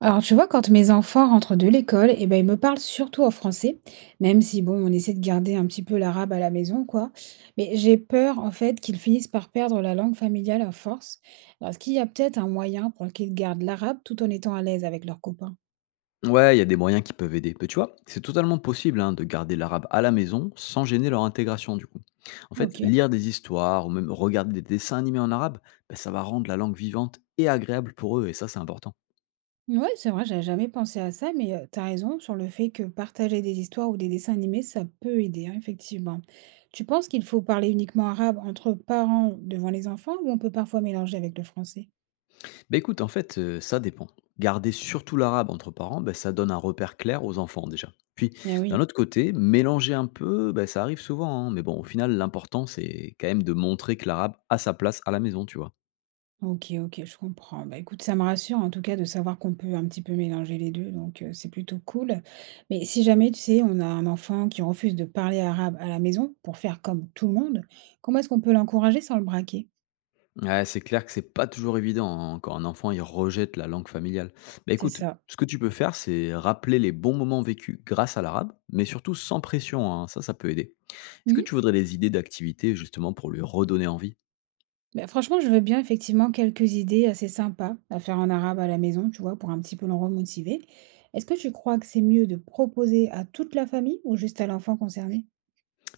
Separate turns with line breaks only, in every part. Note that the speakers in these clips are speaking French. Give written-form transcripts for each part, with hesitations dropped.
Alors, tu vois, quand mes enfants rentrent de l'école, eh ben, ils me parlent surtout en français, même si, bon, on essaie de garder un petit peu l'arabe à la maison, quoi. Mais j'ai peur, en fait, qu'ils finissent par perdre la langue familiale à force. Alors, est-ce qu'il y a peut-être un moyen pour qu'ils gardent l'arabe tout en étant à l'aise avec leurs copains?
Ouais, il y a des moyens qui peuvent aider. Mais tu vois, c'est totalement possible hein, de garder l'arabe à la maison sans gêner leur intégration du coup. En fait,
Ok.
lire des histoires ou même regarder des dessins animés en arabe, ben, ça va rendre la langue vivante et agréable pour eux, et ça c'est important.
Ouais, c'est vrai, j'avais jamais pensé à ça, mais tu as raison sur le fait que partager des histoires ou des dessins animés, ça peut aider, hein, effectivement. Tu penses qu'il faut parler uniquement arabe entre parents devant les enfants ou on peut parfois mélanger avec le français?
Bah écoute, en fait, ça dépend. Garder surtout l'arabe entre parents, bah, ça donne un repère clair aux enfants déjà. Puis,
Eh
d'un
oui.
autre côté, mélanger un peu, bah, ça arrive souvent, hein. Mais bon, au final, l'important, c'est quand même de montrer que l'arabe a sa place à la maison, tu vois.
OK, OK, je comprends. Bah, écoute, ça me rassure en tout cas de savoir qu'on peut un petit peu mélanger les 2, donc c'est plutôt cool. Mais si jamais, tu sais, on a un enfant qui refuse de parler arabe à la maison pour faire comme tout le monde, comment est-ce qu'on peut l'encourager sans le braquer?
Ouais, c'est clair que c'est pas toujours évident, hein, quand un enfant, il rejette la langue familiale. Bah,
C'est
écoute,
ça.
ce que tu peux faire, c'est rappeler les bons moments vécus grâce à l'arabe, mais surtout sans pression, hein, ça peut aider. Est-ce que
Mmh.
tu voudrais des idées d'activités, justement, pour lui redonner envie?
Bah, franchement, je veux bien effectivement quelques idées assez sympas à faire en arabe à la maison, tu vois, pour un petit peu le remotiver. Est-ce que tu crois que c'est mieux de proposer à toute la famille ou juste à l'enfant concerné?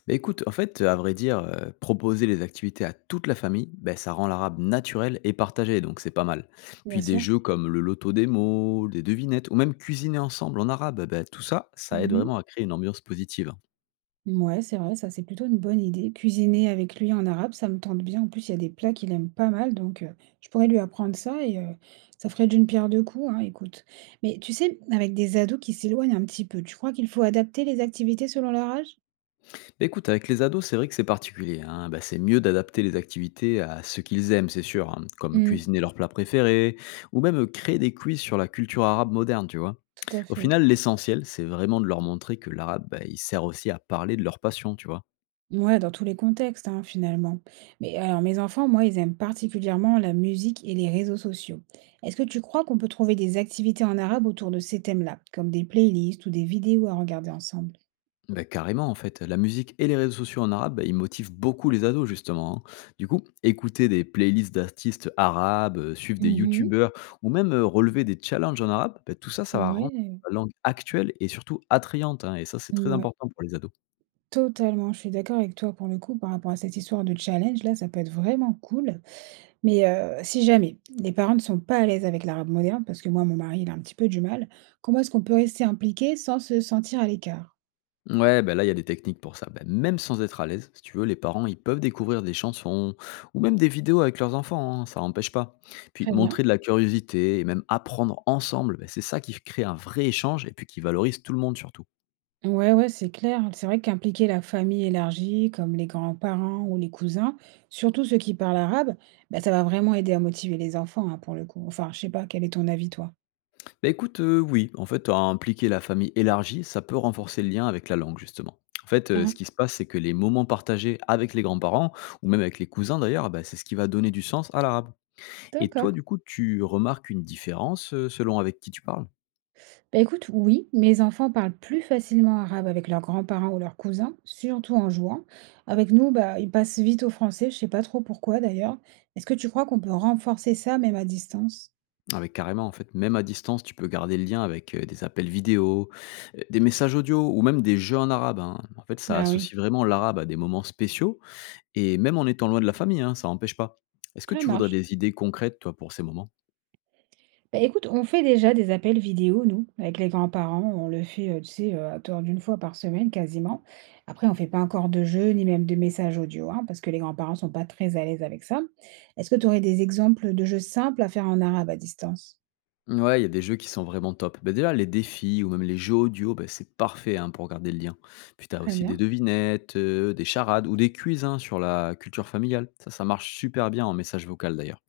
Bah, écoute, en fait, à vrai dire, proposer les activités à toute la famille, bah, ça rend l'arabe naturel et partagé, donc c'est pas mal.
Bien
Puis des
sûr.
jeux comme le loto des mots, des devinettes, ou même cuisiner ensemble en arabe, bah, tout ça, ça aide
Mmh.
vraiment à créer une ambiance positive.
Ouais, c'est vrai, ça, c'est plutôt une bonne idée. Cuisiner avec lui en arabe, ça me tente bien. En plus, il y a des plats qu'il aime pas mal, donc je pourrais lui apprendre ça et ça ferait d'une pierre deux coups, hein, écoute. Mais tu sais, avec des ados qui s'éloignent un petit peu, tu crois qu'il faut adapter les activités selon leur âge?
Bah, écoute, avec les ados, c'est vrai que c'est particulier, hein. Bah, c'est mieux d'adapter les activités à ce qu'ils aiment, c'est sûr, hein, comme
Mmh,
cuisiner leurs plats préférés, ou même créer des quiz sur la culture arabe moderne, tu vois.
tout à
Au
fait.
final, l'essentiel, c'est vraiment de leur montrer que l'arabe, bah, il sert aussi à parler de leur passion, tu vois.
Ouais, dans tous les contextes, hein, finalement. Mais alors, mes enfants, moi, ils aiment particulièrement la musique et les réseaux sociaux. Est-ce que tu crois qu'on peut trouver des activités en arabe autour de ces thèmes-là, comme des playlists ou des vidéos à regarder ensemble?
Bah, carrément, en fait. La musique et les réseaux sociaux en arabe, bah, ils motivent beaucoup les ados, justement, hein. Du coup, écouter des playlists d'artistes arabes, suivre des
Mhm.
youtubeurs ou même relever des challenges en arabe, bah, tout ça, ça va rendre
Ouais,
la langue actuelle et surtout attrayante, hein, et ça, c'est très
ouais,
important pour les ados.
totalement, je suis d'accord avec toi pour le coup par rapport à cette histoire de challenge là, ça peut être vraiment cool. Mais, si jamais les parents ne sont pas à l'aise avec l'arabe moderne, parce que moi, mon mari, il a un petit peu du mal, comment est-ce qu'on peut rester impliqué sans se sentir à l'écart?
Ouais, bah, là, il y a des techniques pour ça. Bah, même sans être à l'aise, si tu veux, les parents, ils peuvent découvrir des chansons ou même des vidéos avec leurs enfants, hein, ça n'empêche pas. Puis,
Très bien.
montrer de la curiosité et même apprendre ensemble, bah, c'est ça qui crée un vrai échange et puis qui valorise tout le monde, surtout.
Ouais, ouais, c'est clair. C'est vrai qu'impliquer la famille élargie, comme les grands-parents ou les cousins, surtout ceux qui parlent arabe, bah, ça va vraiment aider à motiver les enfants, hein, pour le coup. Enfin, je sais pas, quel est ton avis toi?
Bah écoute, oui, en fait, à impliquer la famille élargie, ça peut renforcer le lien avec la langue justement. En fait, ce
Hein,
qui se passe, c'est que les moments partagés avec les grands-parents ou même avec les cousins d'ailleurs, bah, c'est ce qui va donner du sens à l'arabe. Et toi,
d'accord.
du coup, tu remarques une différence, selon avec qui tu parles?
Bah, écoute, oui, mes enfants parlent plus facilement arabe avec leurs grands-parents ou leurs cousins, surtout en jouant. Avec nous, bah, ils passent vite au français, je sais pas trop pourquoi d'ailleurs. Est-ce que tu crois qu'on peut renforcer ça même à distance?
Avec carrément, en fait, même à distance, tu peux garder le lien avec, des appels vidéo, des messages audio ou même des jeux en arabe, hein. En fait, ça
Bah oui,
associe vraiment l'arabe à des moments spéciaux et même en étant loin de la famille, hein, ça n'empêche pas. Est-ce que
ça
tu voudrais
marche.
des idées concrètes, toi, pour ces moments?
Bah, écoute, on fait déjà des appels vidéo, nous, avec les grands-parents. On le fait, tu sais, à tort d'une fois par semaine quasiment. Après, on fait pas encore de jeux ni même de messages audio, hein, parce que les grands-parents sont pas très à l'aise avec ça. Est-ce que tu aurais des exemples de jeux simples à faire en arabe à distance?
Ouais, il y a des jeux qui sont vraiment top. Bah, déjà, les défis ou même les jeux audio, bah, c'est parfait hein, pour garder le lien. Puis tu as
Très
aussi des
bien.
devinettes, des charades ou des quiz hein, sur la culture familiale. Ça marche super bien en message vocal d'ailleurs.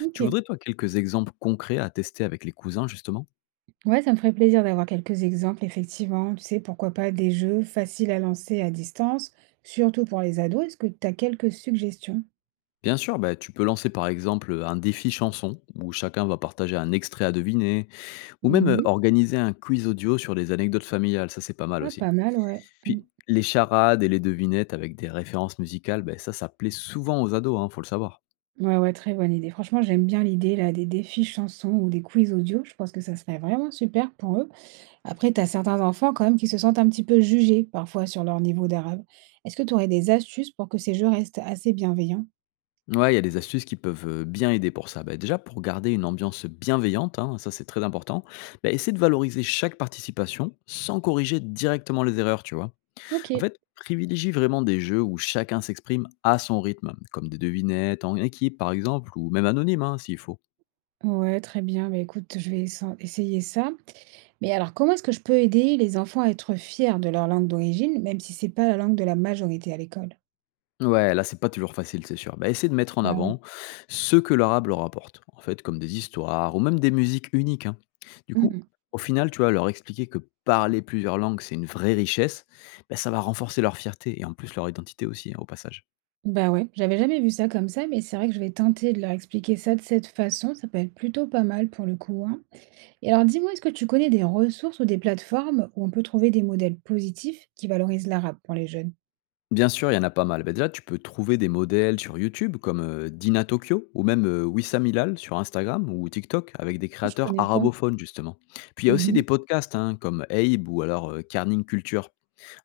Ok.
Tu voudrais, toi, quelques exemples concrets à tester avec les cousins, justement?
Ouais, ça me ferait plaisir d'avoir quelques exemples, effectivement. Tu sais, pourquoi pas des jeux faciles à lancer à distance, surtout pour les ados. Est-ce que tu as quelques suggestions?
Bien sûr, bah, tu peux lancer par exemple un défi chanson où chacun va partager un extrait à deviner ou même
Mhm.
organiser un quiz audio sur des anecdotes familiales. Ça, c'est pas mal
Ah,
aussi.
pas mal, ouais. Mm.
Puis les charades et les devinettes avec des références musicales, ben ça plaît souvent aux ados, hein, faut le savoir.
Ouais, ouais, très bonne idée. Franchement, j'aime bien l'idée là des défis chansons ou des quiz audio. Je pense que ça serait vraiment super pour eux. Après, tu as certains enfants quand même qui se sentent un petit peu jugés parfois sur leur niveau d'arabe. Est-ce que tu aurais des astuces pour que ces jeux restent assez bienveillants?
Ouais, il y a des astuces qui peuvent, bien aider pour ça. Bah, déjà pour garder une ambiance bienveillante, hein, ça c'est très important. Bah, essaie de valoriser chaque participation sans corriger directement les erreurs, tu vois?
Ok.
En fait, privilégie vraiment des jeux où chacun s'exprime à son rythme, comme des devinettes en équipe par exemple, ou même anonyme hein, s'il faut.
Ouais, très bien. Bah, écoute, je vais essayer ça. Mais alors, comment est-ce que je peux aider les enfants à être fiers de leur langue d'origine, même si c'est pas la langue de la majorité à l'école?
Ouais, là c'est pas toujours facile, c'est sûr. Bah, essaie de mettre en
Bah
avant
oui.
ce que l'arabe leur apporte, en fait, comme des histoires ou même des musiques uniques, hein. Du coup,
Mhm.
au final, tu vois, leur expliquer que parler plusieurs langues c'est une vraie richesse, bah, ça va renforcer leur fierté et en plus leur identité aussi, hein, au passage.
Bah ouais, j'avais jamais vu ça comme ça, mais c'est vrai que je vais tenter de leur expliquer ça de cette façon. Ça peut être plutôt pas mal pour le coup, hein. Et alors, dis-moi, est-ce que tu connais des ressources ou des plateformes où on peut trouver des modèles positifs qui valorisent l'arabe pour les jeunes?
Bien sûr, il y en a pas mal. Bah, déjà, tu peux trouver des modèles sur YouTube comme Dina Tokyo ou même Wissam Hilal sur Instagram ou TikTok avec des
Ah, je
créateurs
connais pas.
arabophones justement. Puis il y a aussi des
Mhm.
podcasts hein, comme Abe ou alors Carning Culture.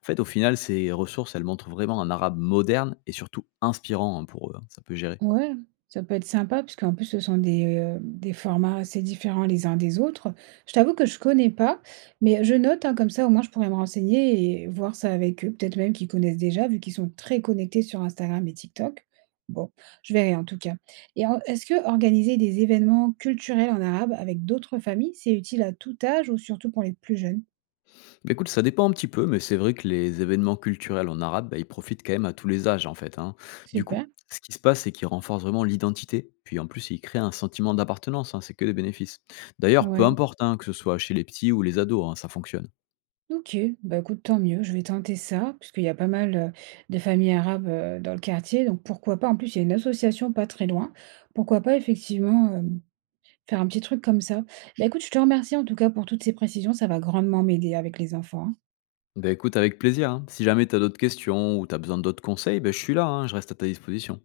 En fait, au final, ces ressources, elles montrent vraiment un arabe moderne et surtout inspirant hein, pour eux, hein. Ça peut gérer.
Ouais, ça peut être sympa parce qu'en plus ce sont des formats assez différents les uns des autres. Je t'avoue que je connais pas, mais je note, hein, comme ça au moins je pourrais me renseigner et voir ça avec eux. Peut-être même qu'ils connaissent déjà vu qu'ils sont très connectés sur Instagram et TikTok. Bon, je verrai en tout cas. Et en est-ce que organiser des événements culturels en arabe avec d'autres familles, c'est utile à tout âge ou surtout pour les plus jeunes?
Bah, écoute, ça dépend un petit peu, mais c'est vrai que les événements culturels en arabe, bah, ils profitent quand même à tous les âges, en fait, hein. Du coup,
Super,
ce qui se passe, c'est qu'ils renforcent vraiment l'identité, puis en plus, ils créent un sentiment d'appartenance, hein, c'est que des bénéfices. D'ailleurs, peu
ouais.
importe, hein, que ce soit chez les petits ou les ados, hein, ça fonctionne.
OK, bah, écoute, tant mieux, je vais tenter ça, puisqu'il y a pas mal, de familles arabes, dans le quartier, donc pourquoi pas? En plus, il y a une association pas très loin. Pourquoi pas effectivement, hem, faire un petit truc comme ça? Bah, écoute, je te remercie en tout cas pour toutes ces précisions, ça va grandement m'aider avec les enfants, hein.
Bah, écoute, avec plaisir, hein. Si jamais tu as d'autres questions ou tu as besoin d'autres conseils, bah, je suis là, hein, je reste à ta disposition.